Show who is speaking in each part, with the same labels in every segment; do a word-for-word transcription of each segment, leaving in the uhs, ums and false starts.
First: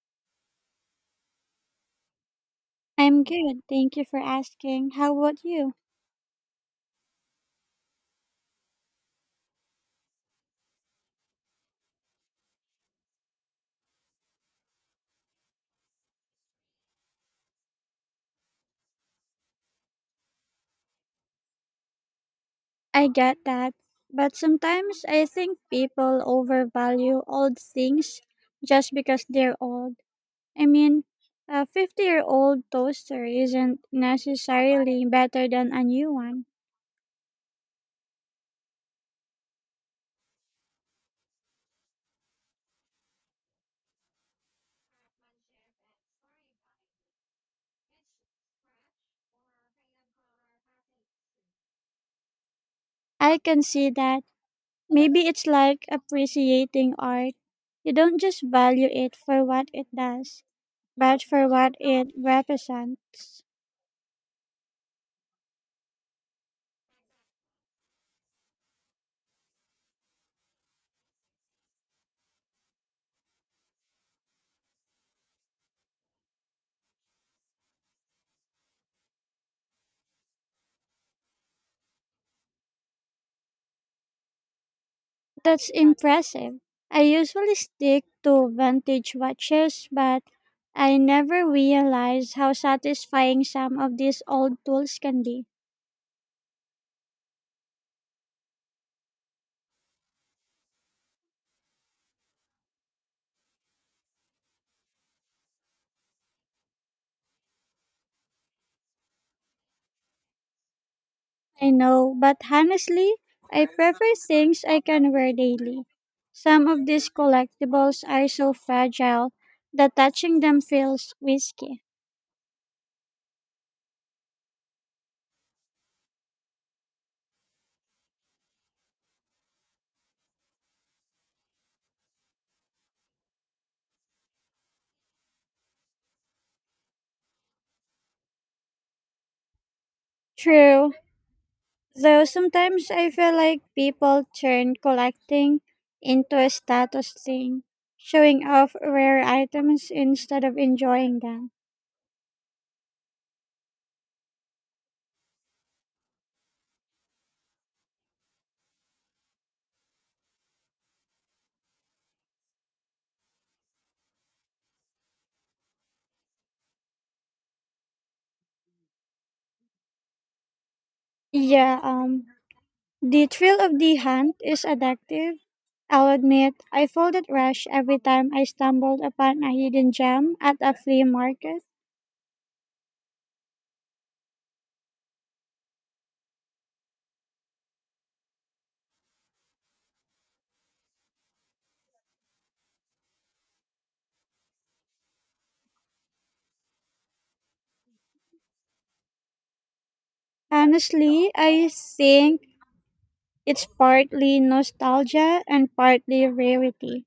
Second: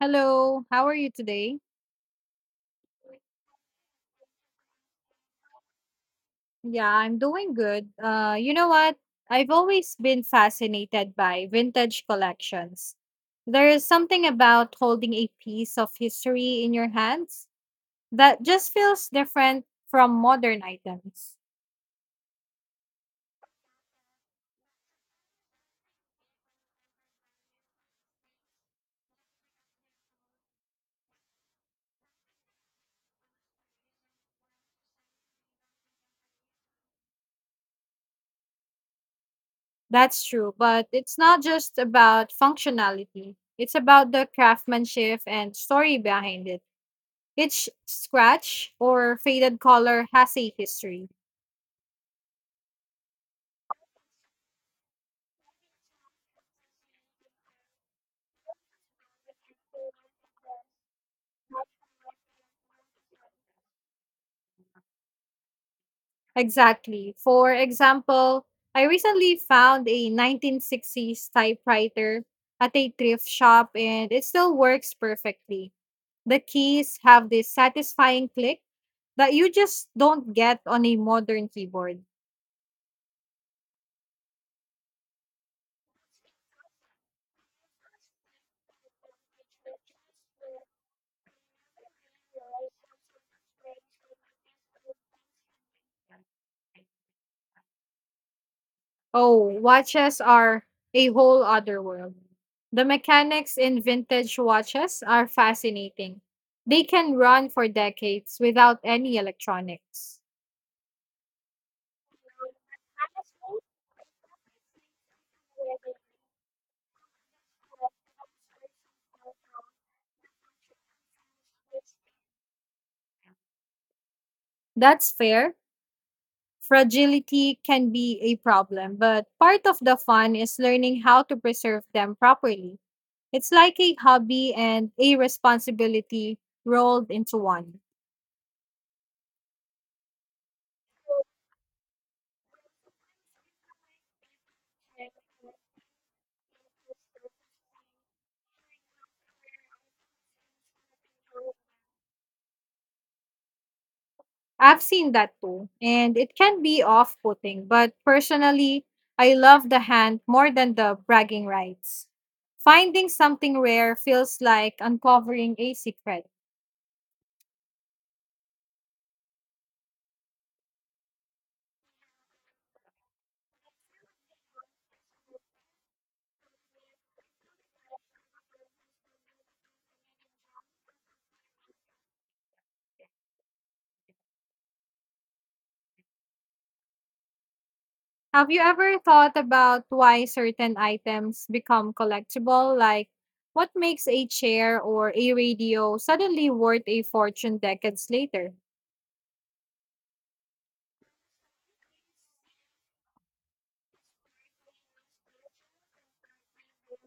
Speaker 1: Hello, how are you today?
Speaker 2: I'm good. Thank you for asking. How about you?
Speaker 1: Yeah, I'm doing good. Uh, you know what? I've always been fascinated by vintage collections. There is something about holding a piece of history in your hands that just feels different from modern items.
Speaker 2: I get that. But sometimes I think people overvalue old things just because they're old. I mean, a fifty year old toaster isn't necessarily better than a new one.
Speaker 1: That's true, but it's not just about functionality, it's about the craftsmanship and story behind it. Each scratch or faded color has a history.
Speaker 2: I can see that. Maybe it's like appreciating art. You don't just value it for what it does, but for what it represents.
Speaker 1: Exactly. For example, I recently found a nineteen sixties typewriter at a thrift shop and it still works perfectly. The keys have this satisfying click that you just don't get on a modern keyboard.
Speaker 2: That's impressive. I usually stick to vintage watches, but I never realize how satisfying some of these old tools can be.
Speaker 1: Oh, watches are a whole other world. The mechanics in vintage watches are fascinating. They can run for decades without any electronics.
Speaker 2: I know, but honestly, I prefer things I can wear daily. Some of these collectibles are so fragile that touching them feels risky.
Speaker 1: That's fair. Fragility can be a problem, but part of the fun is learning how to preserve them properly. It's like a hobby and a responsibility rolled into one.
Speaker 2: True, though sometimes I feel like people turn collecting into a status thing, showing off rare items instead of enjoying them.
Speaker 1: I've seen that too, and it can be off putting, but personally, I love the hunt more than the bragging rights. Finding something rare feels like uncovering a secret.
Speaker 2: Yeah, um, the thrill of the hunt is addictive. I'll admit, I felt it rush every time I stumbled upon a hidden gem at a flea market.
Speaker 1: Have you ever thought about why certain items become collectible? Like, what makes a chair or a radio suddenly worth a fortune decades later?
Speaker 2: Honestly, I think it's partly nostalgia and partly rarity.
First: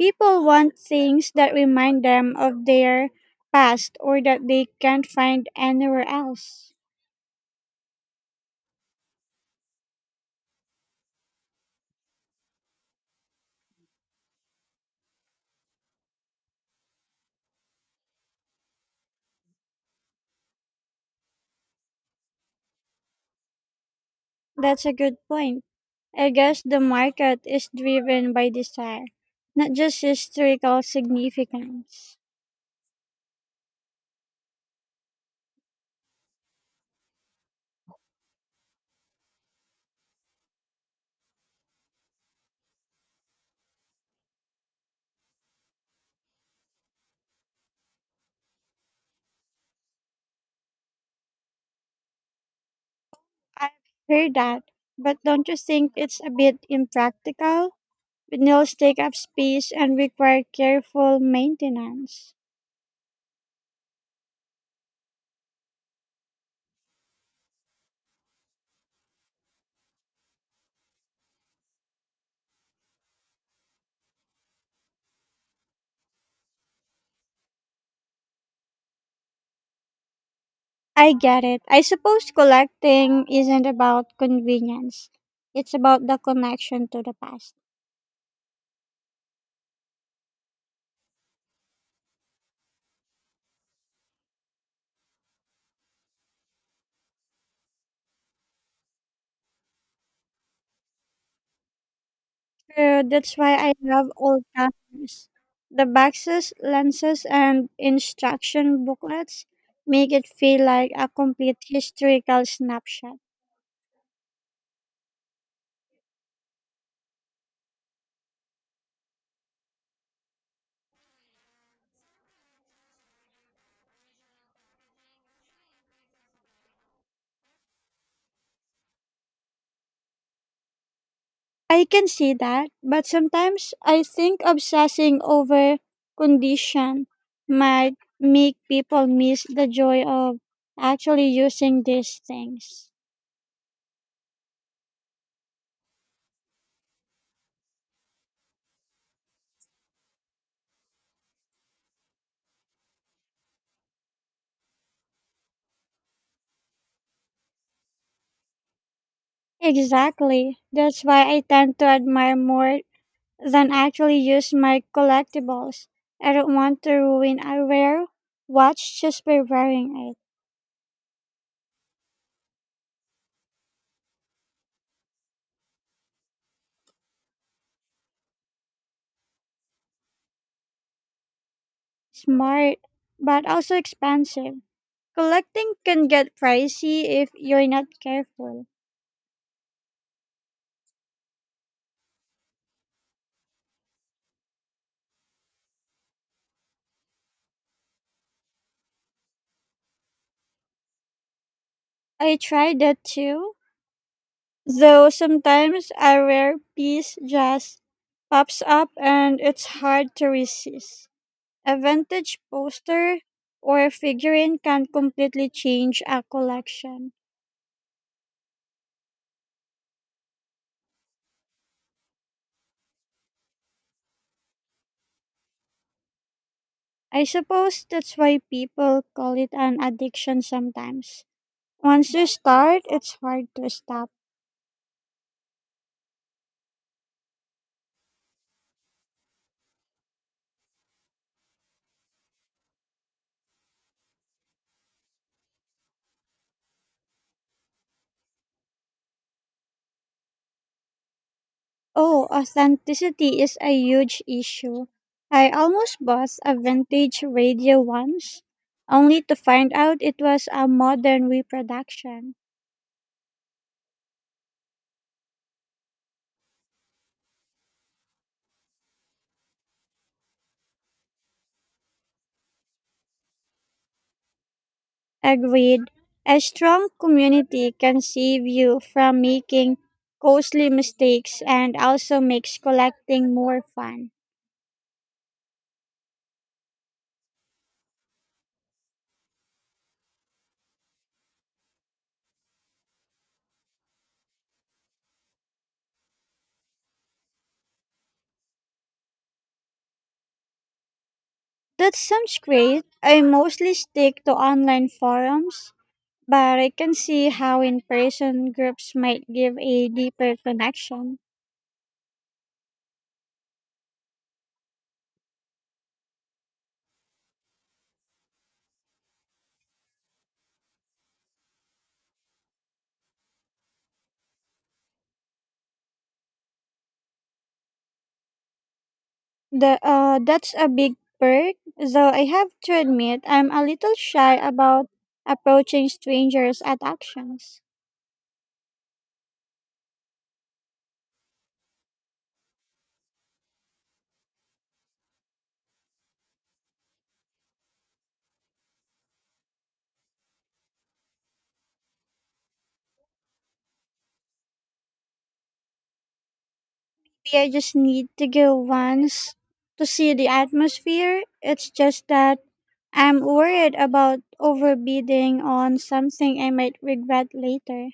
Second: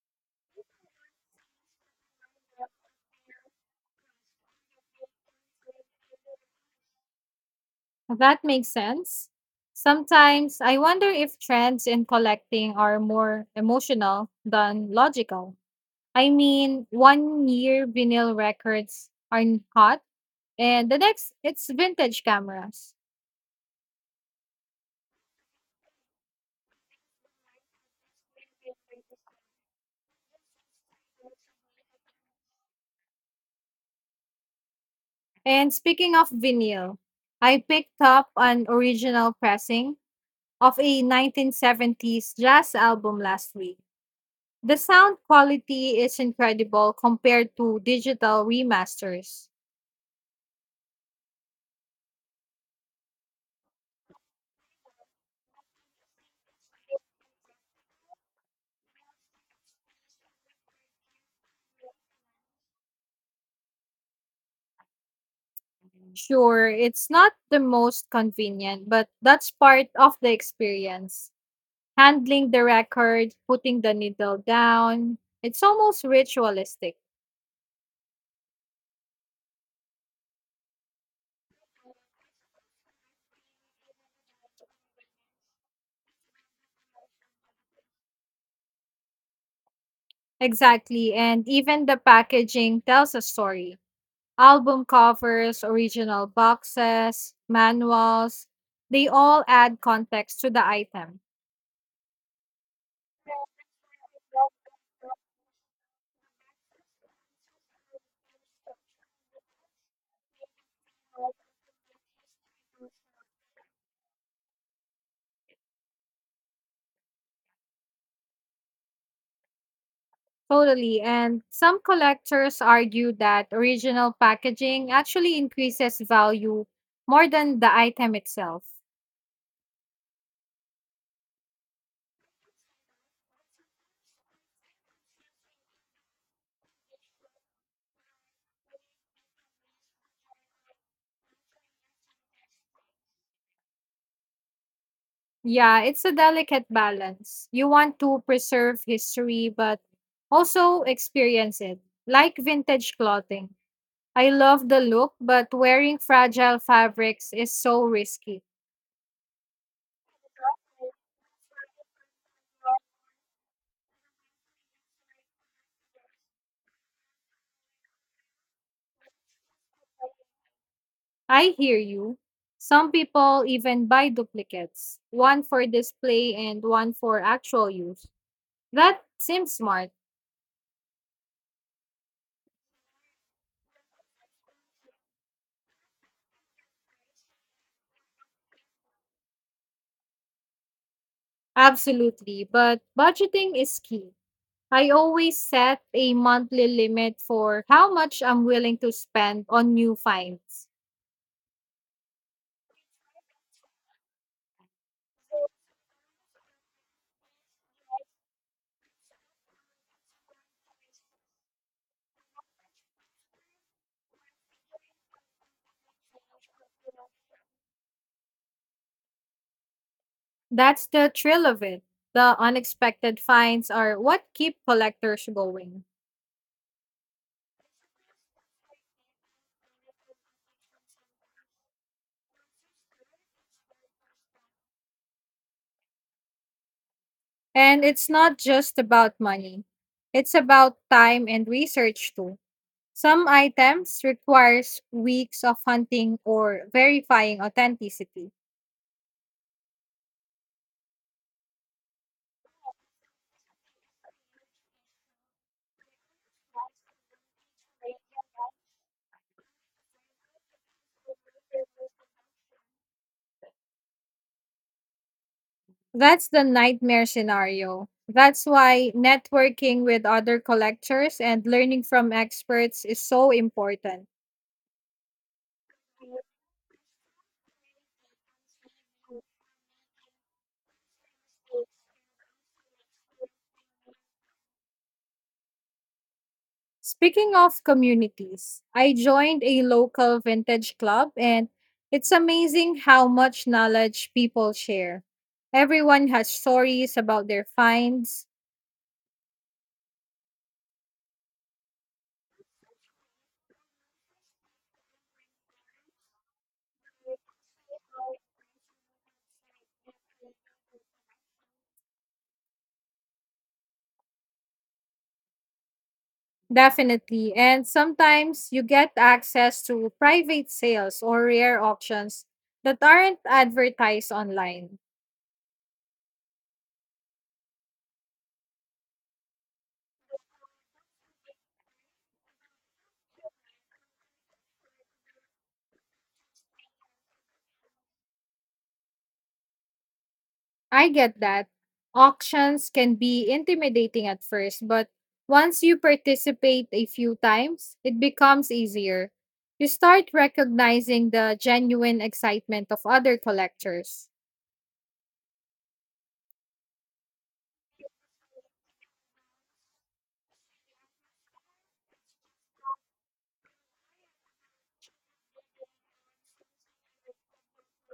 Speaker 2: People want things that remind them of their past or that they can't find anywhere else.
Speaker 1: That makes sense. Sometimes I wonder if trends in collecting are more emotional than logical. I mean, one year vinyl records are n- hot, and the next it's vintage cameras.
Speaker 2: That's a good point. I guess the market is driven by desire, not just historical significance.
Speaker 1: And speaking of vinyl, I picked up an original pressing of a nineteen seventies jazz album last week. The sound quality is incredible compared to digital remasters.
Speaker 2: I've heard that, but don't you think it's a bit impractical? Vinyls take up space and require careful maintenance.
Speaker 1: Sure, it's not the most convenient, but that's part of the experience. Handling the record, putting the needle down, it's almost ritualistic.
Speaker 2: I get it. I suppose collecting isn't about convenience. It's about the connection to the past.
Speaker 1: Exactly, and even the packaging tells a story. Album covers, original boxes, manuals, they all add context to the item.
Speaker 2: True, that's why I love old timers. The boxes, lenses, and instruction booklets make it feel like a complete historical snapshot.
Speaker 1: Totally. And some collectors argue that original packaging actually increases value more than the item itself.
Speaker 2: I can see that, but sometimes I think obsessing over condition might make people miss the joy of actually using these things.
Speaker 1: Yeah, it's a delicate balance. You want to preserve history, but also experience it, like vintage clothing. I love the look, but wearing fragile fabrics is so risky.
Speaker 2: Exactly. That's why I tend to admire more than actually use my collectibles. I don't want to ruin a rare watch just by wearing it.
Speaker 1: I hear you. Some people even buy duplicates, one for display and one for actual use. That seems smart.
Speaker 2: Smart, but also expensive. Collecting can get pricey if you're not careful.
Speaker 1: Absolutely, but budgeting is key. I always set a monthly limit for how much I'm willing to spend on new finds.
Speaker 2: I tried that too, though sometimes a rare piece just pops up and it's hard to resist. A vintage poster or a figurine can completely change a collection.
Speaker 1: That's the thrill of it. The unexpected finds are what keep collectors going.
Speaker 2: I suppose that's why people call it an addiction sometimes. Once you start, it's hard to stop.
Speaker 1: And it's not just about money, it's about time and research too. Some items requires weeks of hunting or verifying authenticity.
Speaker 2: Oh, authenticity is a huge issue. I almost bought a vintage radio once, only to find out it was a modern reproduction.
Speaker 1: That's the nightmare scenario. That's why networking with other collectors and learning from experts is so important.
Speaker 2: Agreed. A strong community can save you from making costly mistakes and also makes collecting more fun.
Speaker 1: Speaking of communities, I joined a local vintage club and it's amazing how much knowledge people share. Everyone has stories about their finds,
Speaker 2: That sounds great. I mostly stick to online forums, but I can see how in-person groups might give a deeper connection.
Speaker 1: definitely, and sometimes you get access to private sales or rare auctions that aren't advertised online.
Speaker 2: The uh, That's a big perk, though I have to admit I'm a little shy about approaching strangers at auctions.
Speaker 1: I get that. Auctions can be intimidating at first, but once you participate a few times, it becomes easier. You start recognizing the genuine excitement of other collectors.
Speaker 2: Maybe I just need to go once to see the atmosphere. It's just that I'm worried about overbidding on something I might regret later.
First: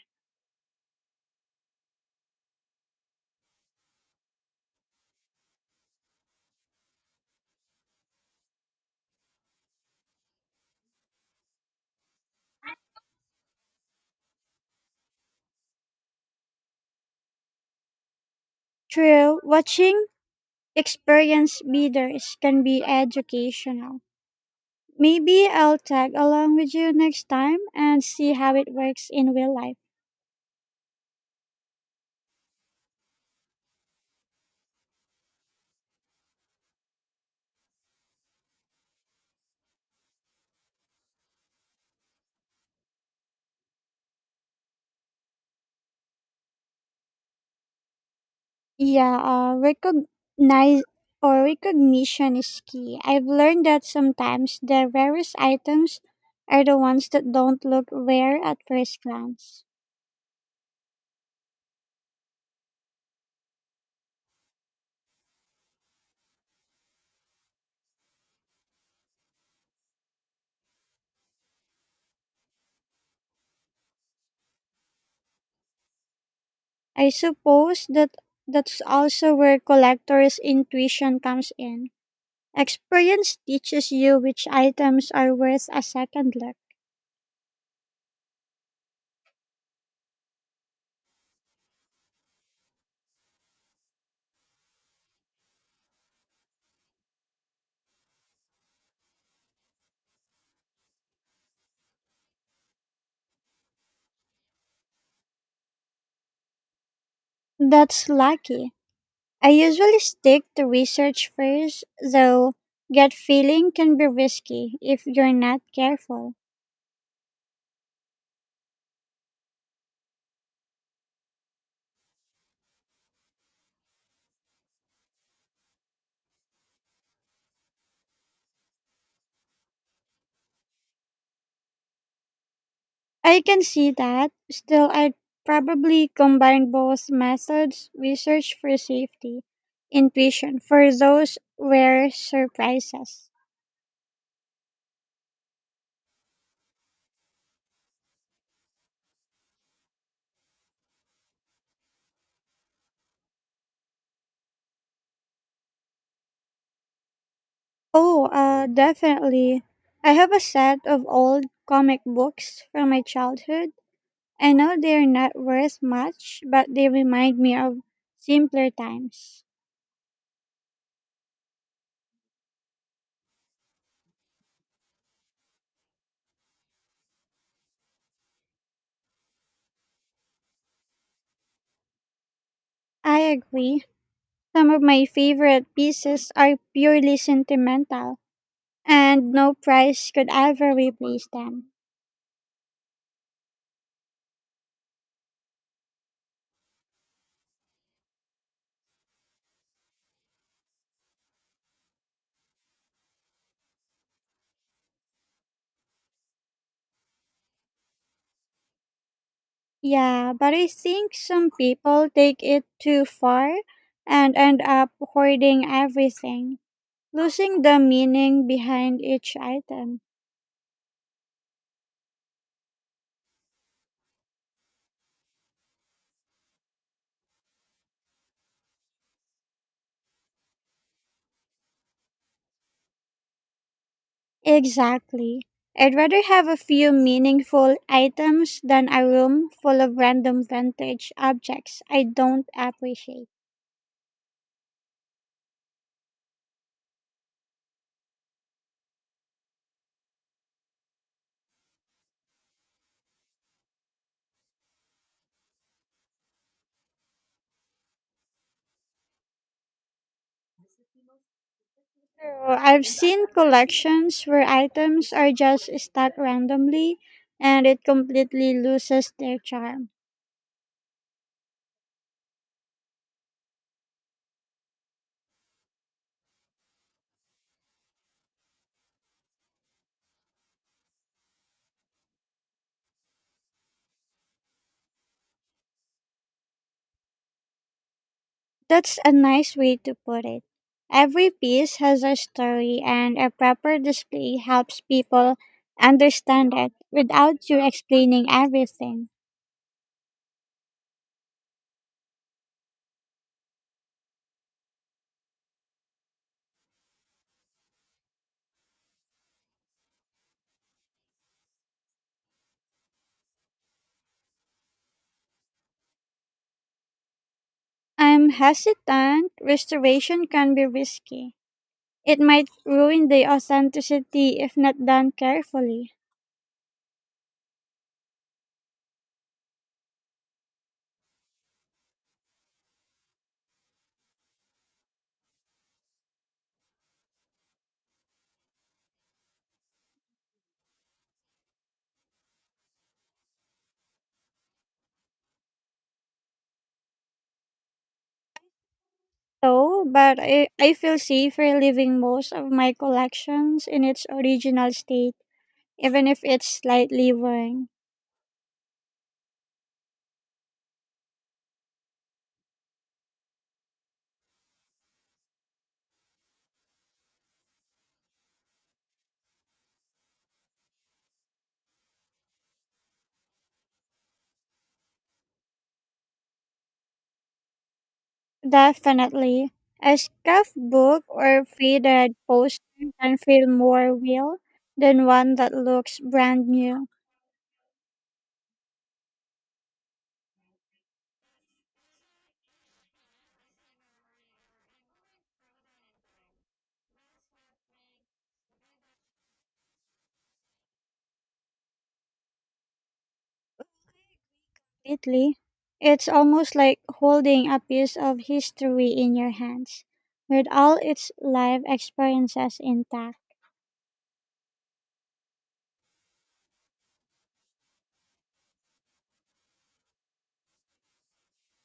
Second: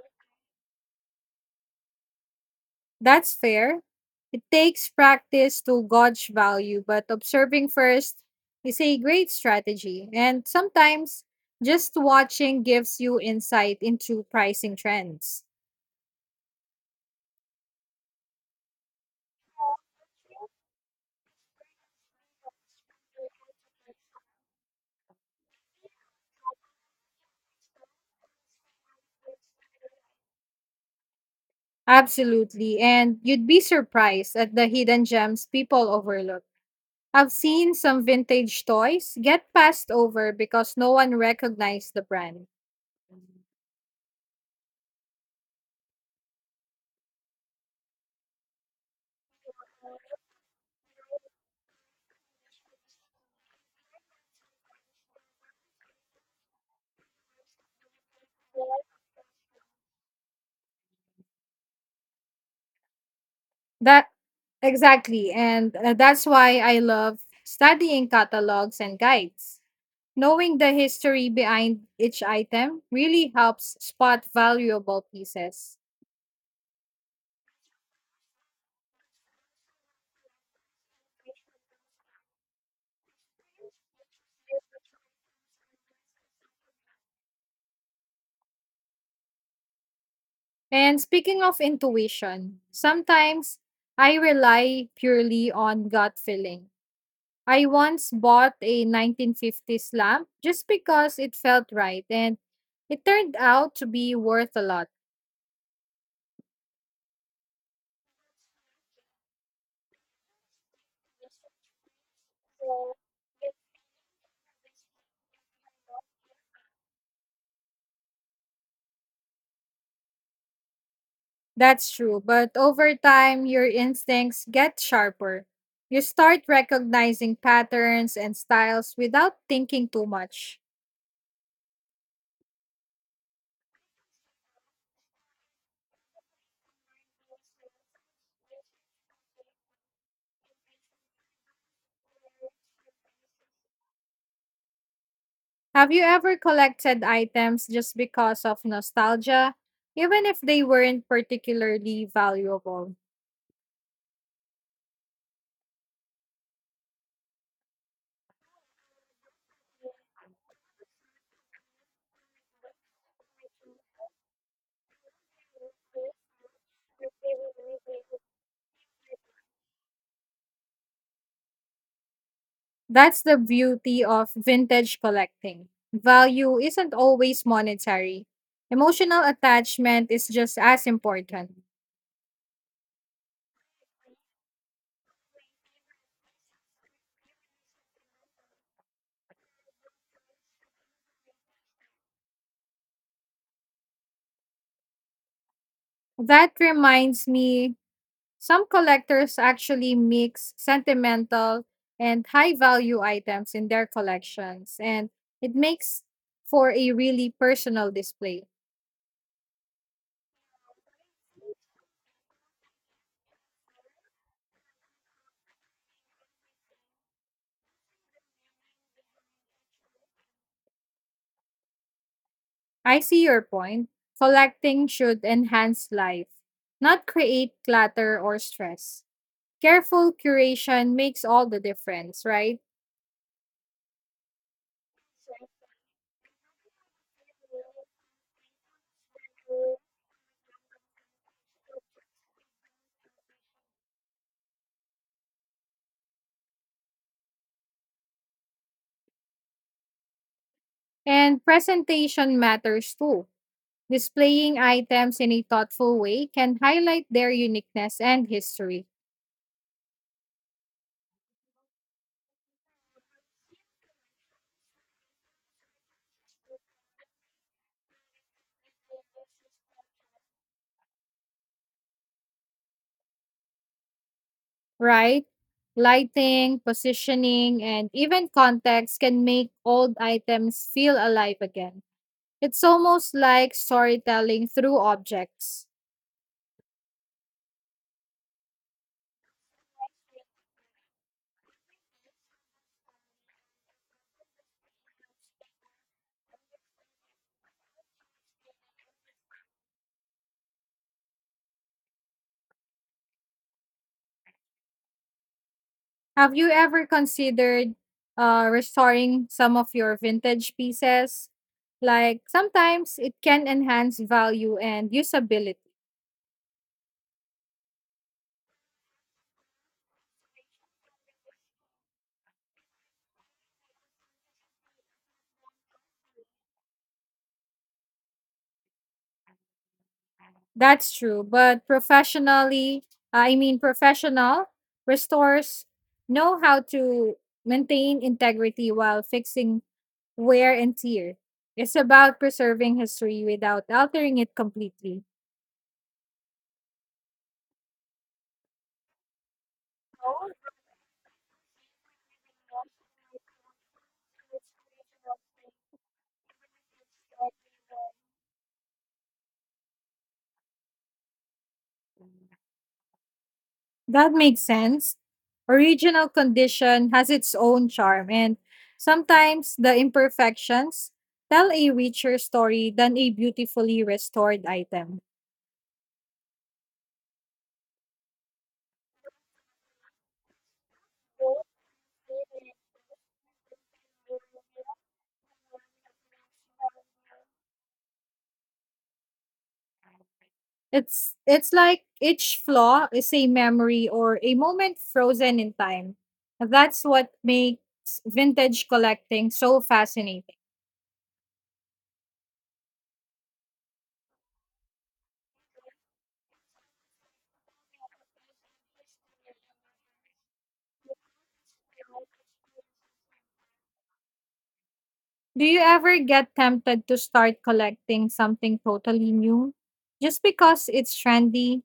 Speaker 1: That's fair. It takes practice to gauge value, but observing first is a great strategy. And sometimes just watching gives you insight into pricing trends.
Speaker 2: True, watching experienced bidders can be educational. Maybe I'll tag along with you next time and see how it works in real life.
Speaker 1: Absolutely. And you'd be surprised at the hidden gems people overlook. I've seen some vintage toys get passed over because no one recognized the brand.
Speaker 2: Yeah, uh, recognize or recognition is key. I've learned that sometimes the rarest items are the ones that don't look rare at first glance.
Speaker 1: That exactly. And uh, that's why I love studying catalogs and guides. Knowing the history behind each item really helps spot valuable pieces.
Speaker 2: I suppose that that's also where collectors' intuition comes in. Experience teaches you which items are worth a second look.
Speaker 1: And speaking of intuition, sometimes I rely purely on gut feeling. I once bought a nineteen fifties lamp just because it felt right and it turned out to be worth a lot.
Speaker 2: That's lucky. I usually stick to research first, though gut feeling can be risky if you're not careful.
Speaker 1: That's true, but over time, your instincts get sharper. You start recognizing patterns and styles without thinking too much.
Speaker 2: I can see that. Still, I'd probably combine both methods, research for safety, intuition for those rare surprises.
Speaker 1: Have you ever collected items just because of nostalgia, even if they weren't particularly valuable?
Speaker 2: Oh, uh, Definitely. I have a set of old comic books from my childhood. I know they're not worth much, but they remind me of simpler times.
Speaker 1: That's the beauty of vintage collecting. Value isn't always monetary. Emotional attachment is just as important.
Speaker 2: I agree. Some of my favorite pieces are purely sentimental, and no price could ever replace them.
Speaker 1: That reminds me, some collectors actually mix sentimental and high value items in their collections, and it makes for a really personal display.
Speaker 2: Yeah, but I think some people take it too far and end up hoarding everything, losing the meaning behind each item.
Speaker 1: I see your point. Collecting should enhance life, not create clutter or stress. Careful curation makes all the difference, right?
Speaker 2: Exactly. I'd rather have a few meaningful items than a room full of random vintage objects I don't appreciate.
Speaker 1: And presentation matters too. Displaying items in a thoughtful way can highlight their uniqueness and history,
Speaker 2: So I've seen collections where items are just stuck randomly and it completely loses their charm.
Speaker 1: right? Lighting, positioning, and even context can make old items feel alive again. It's almost like storytelling through objects.
Speaker 2: That's a nice way to put it. Every piece has a story, and a proper display helps people understand it without you explaining everything.
Speaker 1: Have you ever considered uh, restoring some of your vintage pieces? Like sometimes it can enhance value and usability.
Speaker 2: I'm hesitant. Restoration can be risky. It might ruin the authenticity if not done carefully.
Speaker 1: That's true, but professionally, I mean professional restores know how to maintain integrity while fixing wear and tear. It's about preserving history without altering it completely.
Speaker 2: So, but I, I feel safer leaving most of my collections in its original state, even if it's slightly worn.
Speaker 1: That makes sense. Original condition has its own charm, and sometimes the imperfections tell a richer story than a beautifully restored item.
Speaker 2: Definitely. A scuffed book or faded poster can feel more real than one that looks brand new.
Speaker 1: It's it's like each flaw is a memory or a moment frozen in time. That's what makes vintage collecting so fascinating.
Speaker 2: Completely. It's almost like holding a piece of history in your hands, with all its life experiences intact.
Speaker 1: Do you ever get tempted to start collecting something totally new just because it's trendy?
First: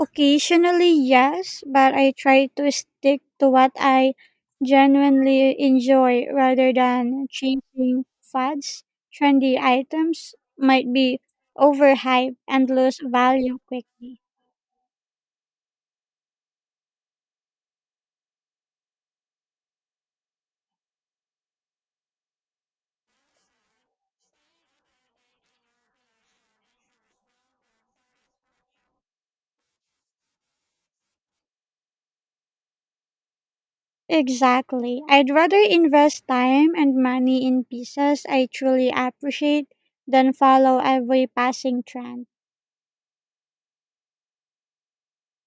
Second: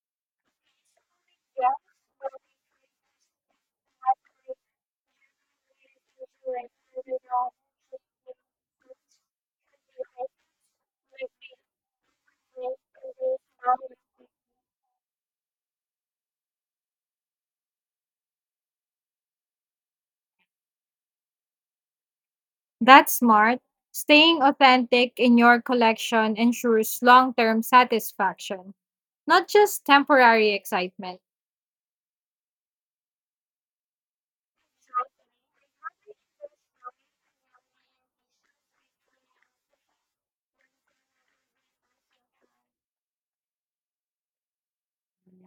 Speaker 2: Occasionally, yes, but I try to stick to what I genuinely enjoy rather than chasing fads. Trendy items might be overhyped and lose value quickly.
Speaker 1: That's smart. Staying authentic in your collection ensures long term satisfaction, not just temporary excitement.
Speaker 2: Exactly. I'd rather invest time and money in pieces I truly appreciate than follow every passing trend.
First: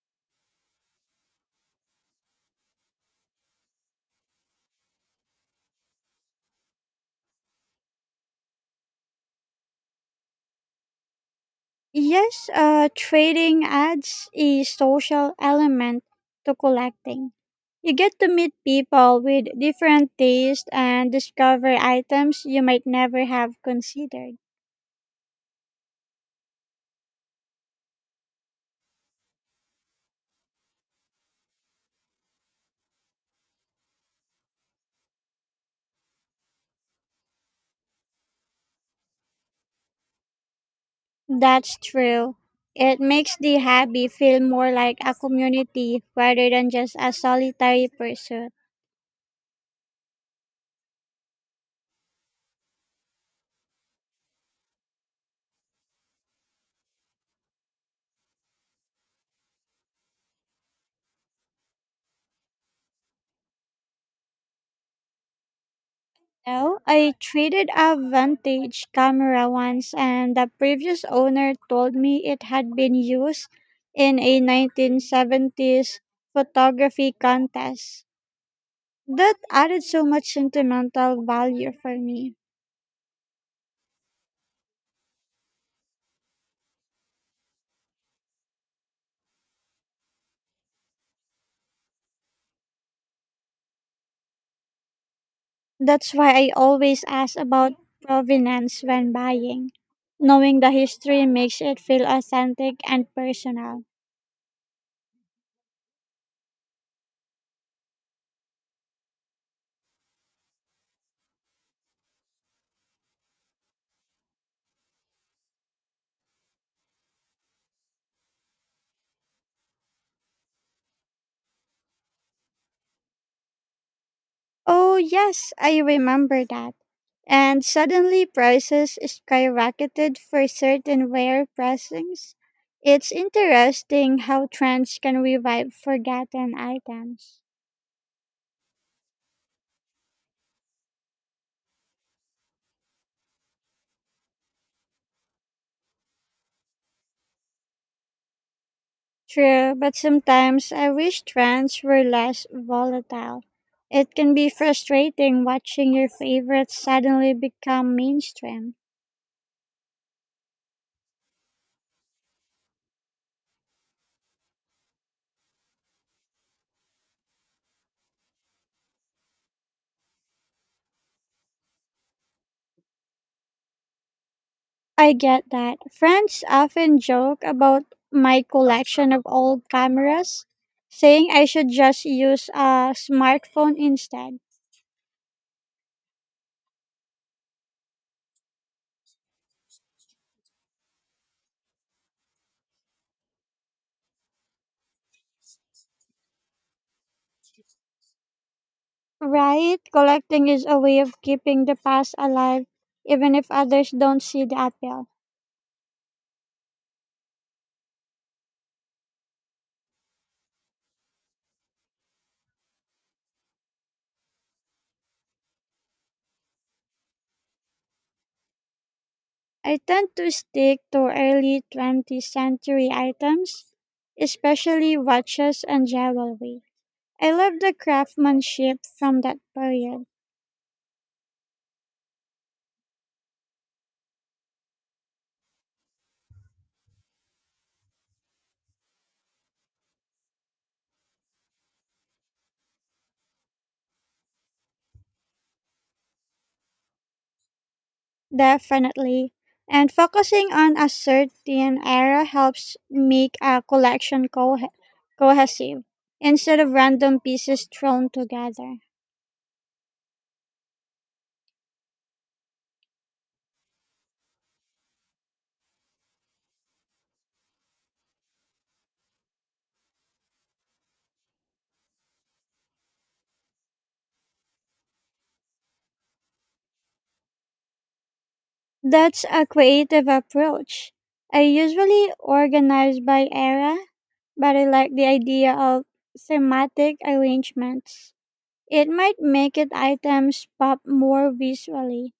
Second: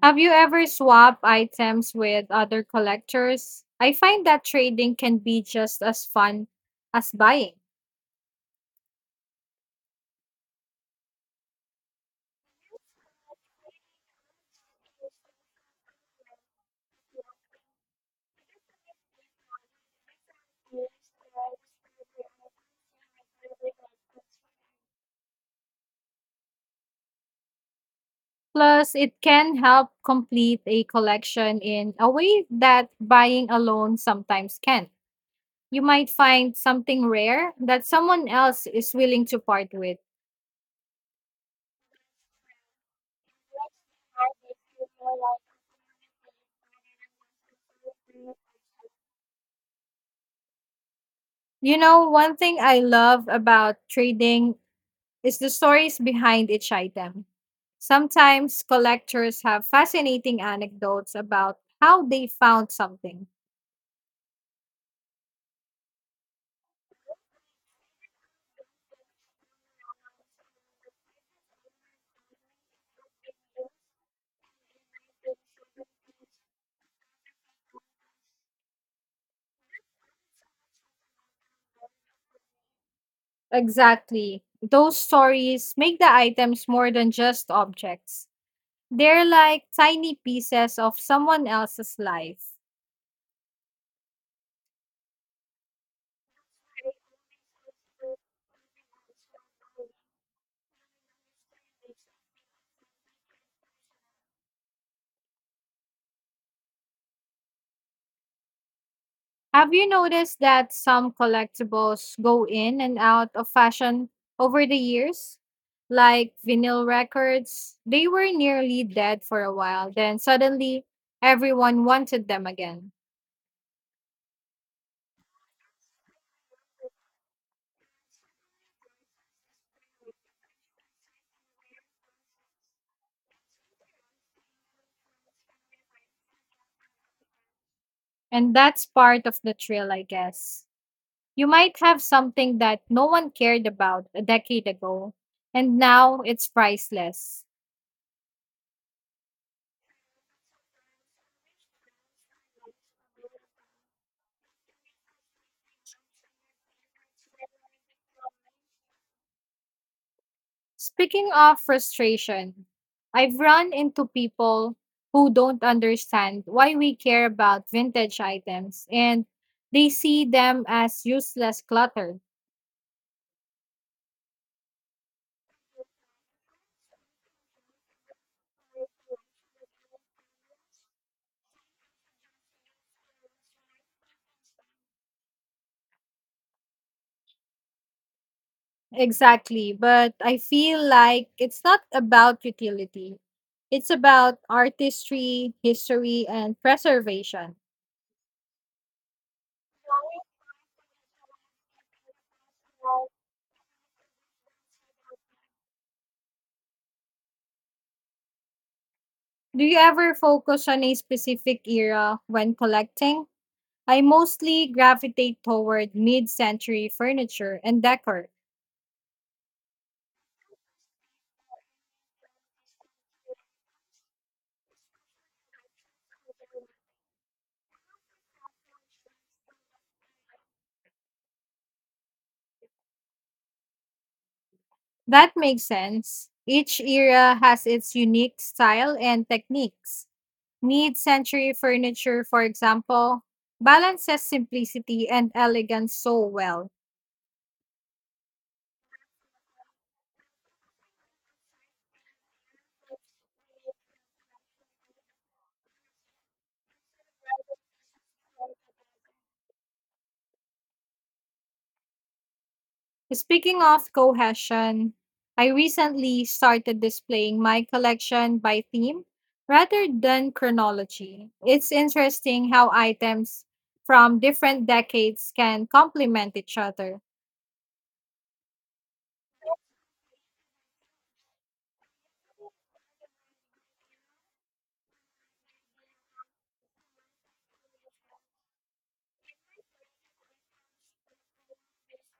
Speaker 1: Have you ever swapped items with other collectors? I find that trading can be just as fun as buying.
Speaker 2: Yes, uh, trading adds a social element to collecting. You get to meet people with different tastes and discover items you might never have considered.
Speaker 1: Plus, it can help complete a collection in a way that buying alone sometimes can. You might find something rare that someone else is willing to part with.
Speaker 2: That's true. It makes the hobby feel more like a community rather than just a solitary pursuit.
Speaker 1: You know, one thing I love about trading is the stories behind each item. Sometimes collectors have fascinating anecdotes about how they found something.
Speaker 2: No, I traded a vintage camera once, and the previous owner told me it had been used in a nineteen seventies photography contest. That added so much sentimental value for me.
Speaker 1: Exactly. Those stories make the items more than just objects, they're like tiny pieces of someone else's life.
Speaker 2: That's why I always ask about provenance when buying. Knowing the history makes it feel authentic and personal.
Speaker 1: Have you noticed that some collectibles go in and out of fashion over the years? Like vinyl records, they were nearly dead for a while, then suddenly everyone wanted them again.
Speaker 2: Oh, yes, I remember that. And suddenly prices skyrocketed for certain rare pressings. It's interesting how trends can revive forgotten items.
Speaker 1: And that's part of the thrill, I guess. You might have something that no one cared about a decade ago, and now it's priceless.
Speaker 2: True, but sometimes I wish trends were less volatile. It can be frustrating watching your favorites suddenly become mainstream.
Speaker 1: Speaking of frustration, I've run into people who don't understand why we care about vintage items and they see them as useless clutter.
Speaker 2: I get that. Friends often joke about my collection of old cameras, saying I should just use a smartphone instead.
Speaker 1: Exactly, but I feel like it's not about utility. It's about artistry, history, and preservation.
Speaker 2: Right? Collecting is a way of keeping the past alive, even if others don't see the appeal.
Speaker 1: Do you ever focus on a specific era when collecting? I mostly gravitate toward mid century furniture and decor.
Speaker 2: I tend to stick to early twentieth century items, especially watches and jewelry. I love the craftsmanship from that period,
Speaker 1: That makes sense. Each era has its unique style and techniques. Mid century furniture, for example, balances simplicity and elegance so well.
Speaker 2: definitely. And focusing on a certain era helps make a collection co- cohesive instead of random pieces thrown together.
Speaker 1: Speaking of cohesion, I recently started displaying my collection by theme rather than chronology. It's interesting how items from different decades can complement each other.
Speaker 2: That's a creative approach. I usually organize by era, but I like the idea of thematic arrangements. It might make it items pop more visually.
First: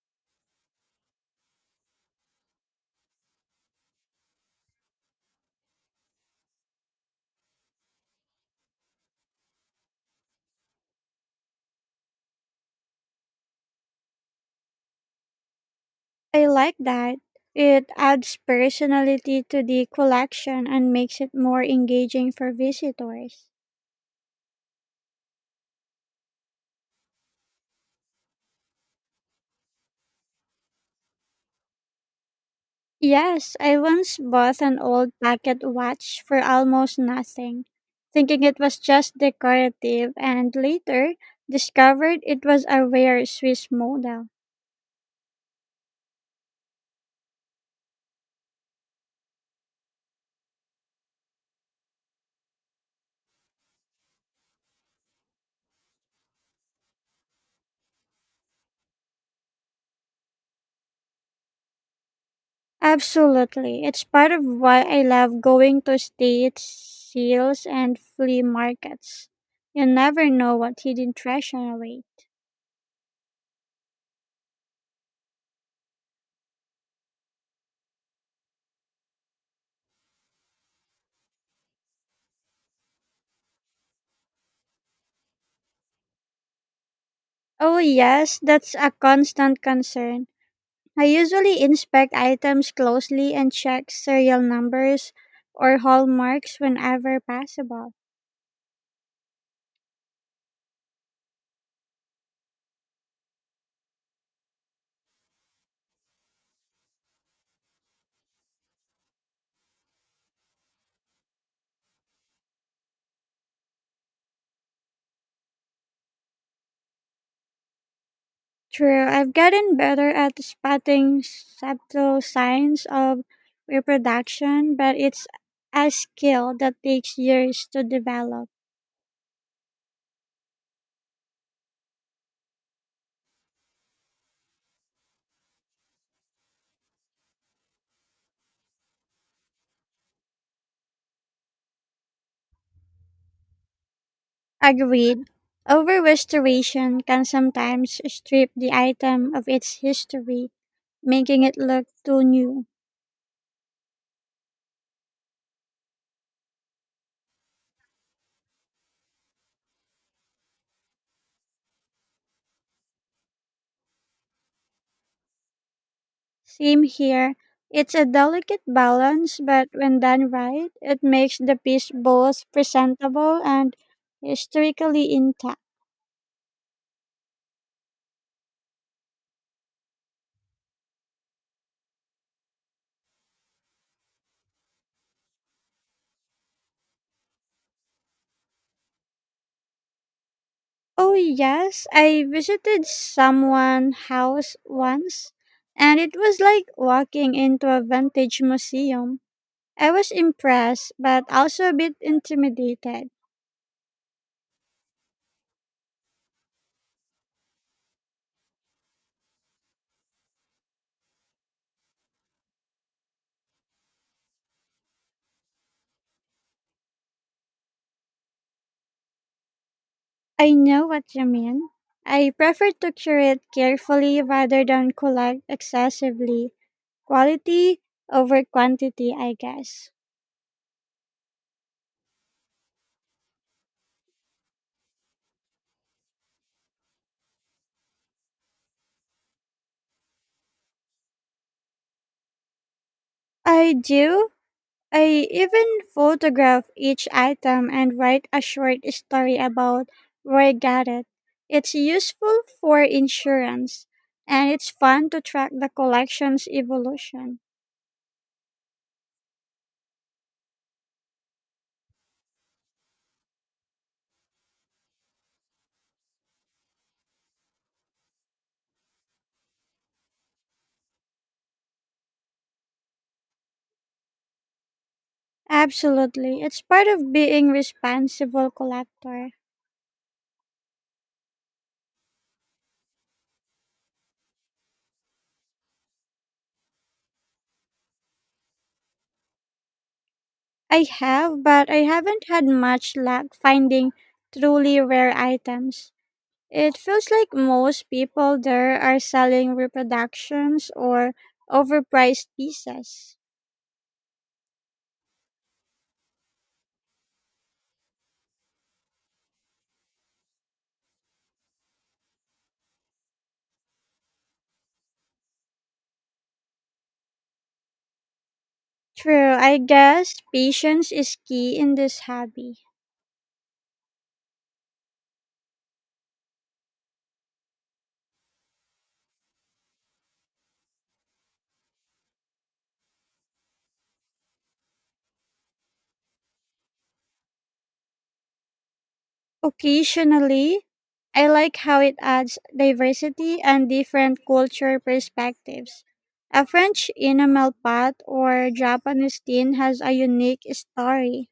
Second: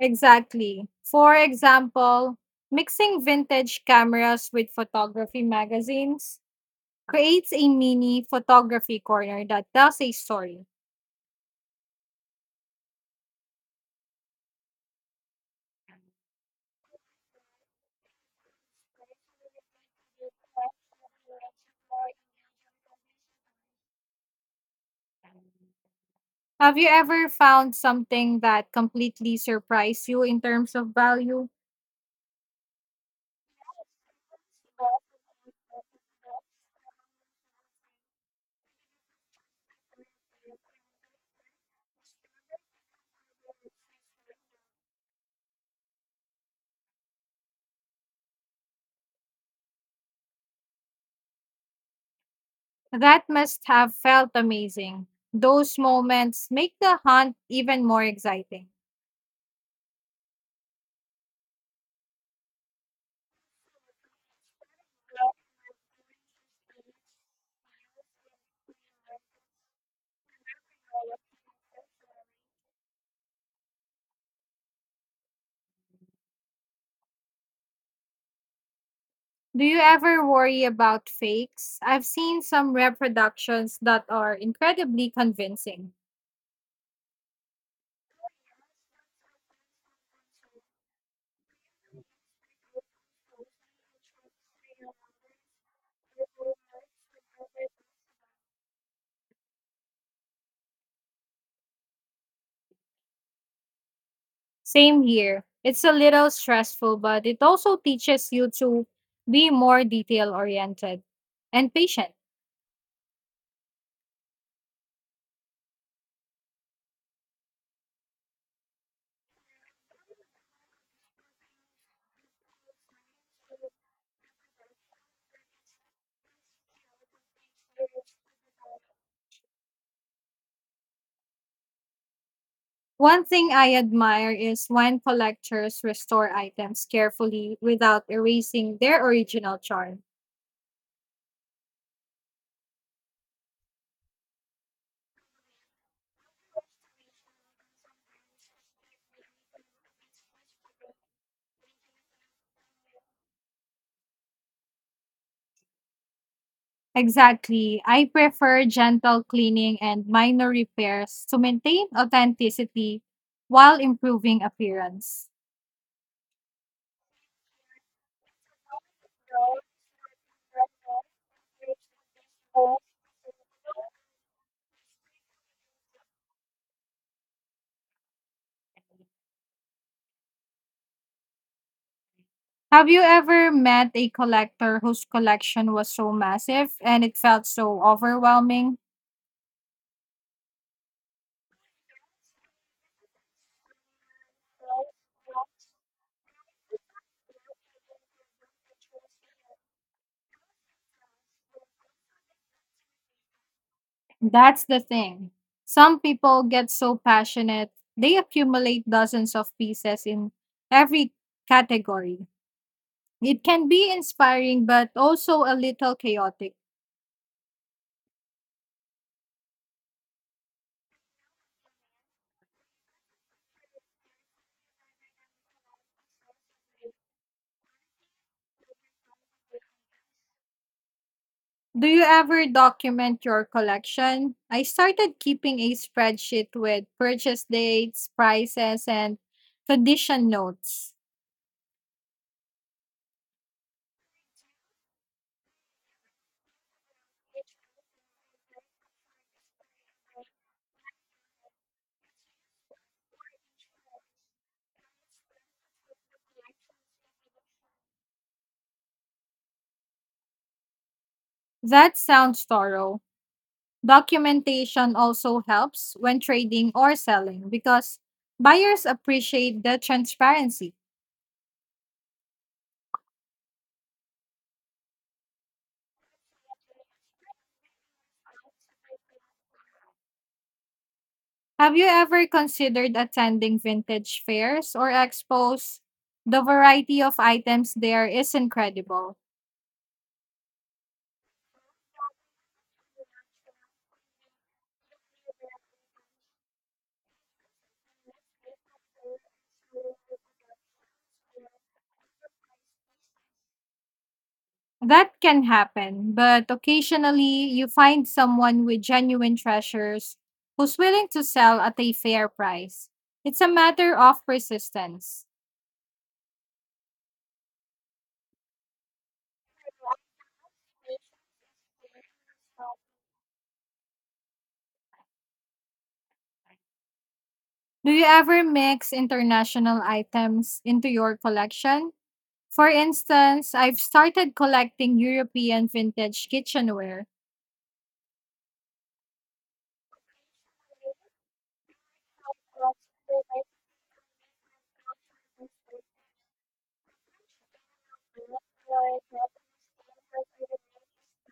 Speaker 1: Exactly. For example, mixing vintage cameras with photography magazines creates a mini photography corner that tells a story.
Speaker 2: I like that. It adds personality to the collection and makes it more engaging for visitors.
Speaker 1: Have you ever found something that completely surprised you in terms of value?
Speaker 2: Yes, I once bought an old pocket watch for almost nothing, thinking it was just decorative, and later discovered it was a rare Swiss model.
Speaker 1: That must have felt amazing. Those moments make the hunt even more exciting.
Speaker 2: Absolutely. It's part of why I love going to state sales and flea markets. You never know what hidden treasure away.
Speaker 1: Do you ever worry about fakes? I've seen some reproductions that are incredibly convincing.
Speaker 2: Oh, yes, that's a constant concern. I usually inspect items closely and check serial numbers or hallmarks whenever possible.
Speaker 1: Same here. It's a little stressful, but it also teaches you to be more detail oriented and patient.
Speaker 2: True, I've gotten better at spotting subtle signs of reproduction, but it's a skill that takes years to develop.
Speaker 1: One thing I admire is when collectors restore items carefully without erasing their original charm.
Speaker 2: Agreed. Over restoration can sometimes strip the item of its history, making it look too new.
Speaker 1: Exactly. I prefer gentle cleaning and minor repairs to maintain authenticity while improving appearance.
Speaker 2: Same here. It's a delicate balance, but when done right, it makes the piece both presentable and historically intact.
Speaker 1: Have you ever met a collector whose collection was so massive and it felt so overwhelming?
Speaker 2: Oh, yes, I visited someone's house once, and it was like walking into a vintage museum. I was impressed, but also a bit intimidated.
Speaker 1: That's the thing. Some people get so passionate, they accumulate dozens of pieces in every category. It can be inspiring, but also a little chaotic.
Speaker 2: I know what you mean. I prefer to curate carefully rather than collect excessively. Quality over quantity, I guess.
Speaker 1: Do you ever document your collection? I started keeping a spreadsheet with purchase dates, prices, and condition notes.
Speaker 2: I do. I even photograph each item and write a short story about where I got it. It's useful for insurance and it's fun to track the collection's evolution.
Speaker 1: That sounds thorough. Documentation also helps when trading or selling because buyers appreciate the transparency.
Speaker 2: Absolutely. It's part of being responsible collector.
Speaker 1: Have you ever considered attending vintage fairs or expos? The variety of items there is incredible.
Speaker 2: I have, but I haven't had much luck finding truly rare items. It feels like most people there are selling reproductions or overpriced pieces.
Speaker 1: That can happen, but occasionally you find someone with genuine treasures who's willing to sell at a fair price. It's a matter of persistence.
Speaker 2: True, I guess patience is key in this hobby.
Speaker 1: Do you ever mix international items into your collection? For instance, I've started collecting European vintage kitchenware.
Speaker 2: Occasionally, I like how it adds diversity and different culture perspectives. A French enamel pot or Japanese tin has a unique story.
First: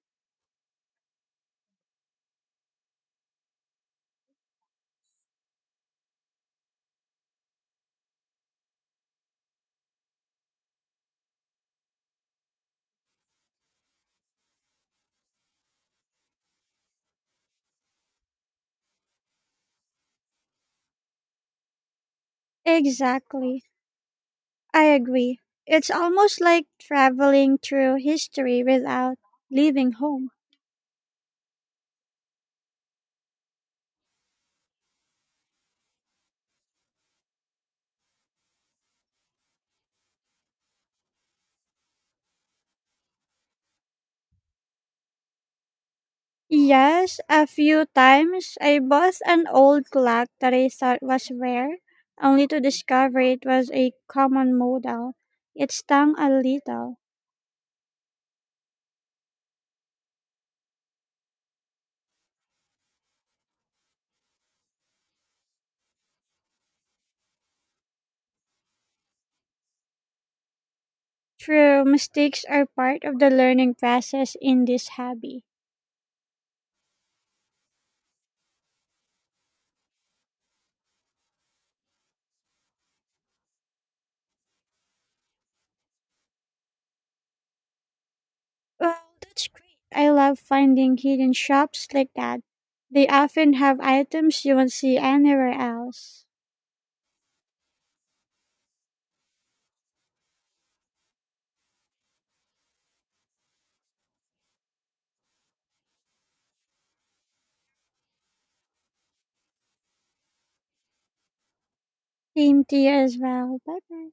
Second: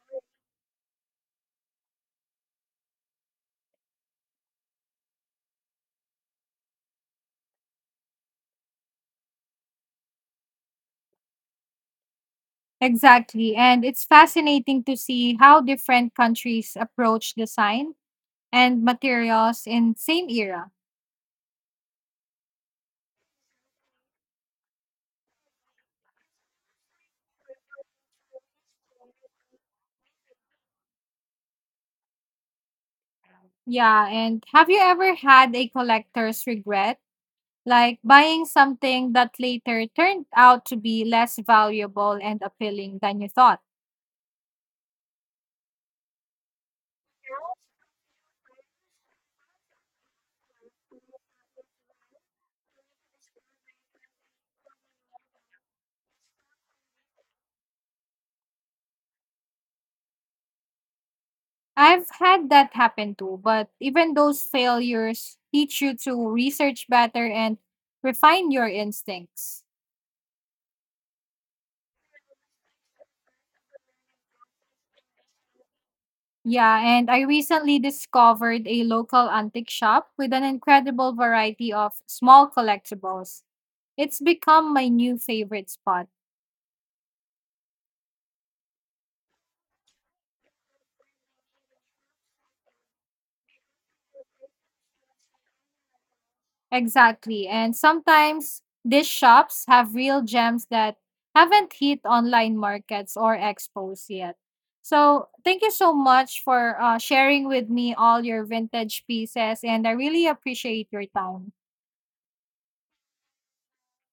Speaker 1: Exactly, and it's fascinating to see how different countries approach design and materials in same era.
Speaker 2: Exactly. I agree. It's almost like traveling through history without leaving home.
Speaker 1: Yeah, and have you ever had a collector's regret? Like buying something that later turned out to be less valuable and appealing than you thought.
Speaker 2: Yes, a few times I bought an old clock that I thought was rare, only to discover it was a common model. It stung a little.
Speaker 1: I've had that happen too, but even those failures teach you to research better and refine your instincts.
Speaker 2: True, mistakes are part of the learning process in this hobby.
Speaker 1: Yeah, and I recently discovered a local antique shop with an incredible variety of small collectibles. It's become my new favorite spot.
Speaker 2: Well, that's great. I love finding hidden shops like that. They often have items you won't see anywhere else.
Speaker 1: Exactly. And sometimes these shops have real gems that haven't hit online markets or expos yet. So, thank you so much for uh, sharing with me all your vintage pieces, and I really appreciate your time.
Speaker 2: Same to you as well. Bye bye.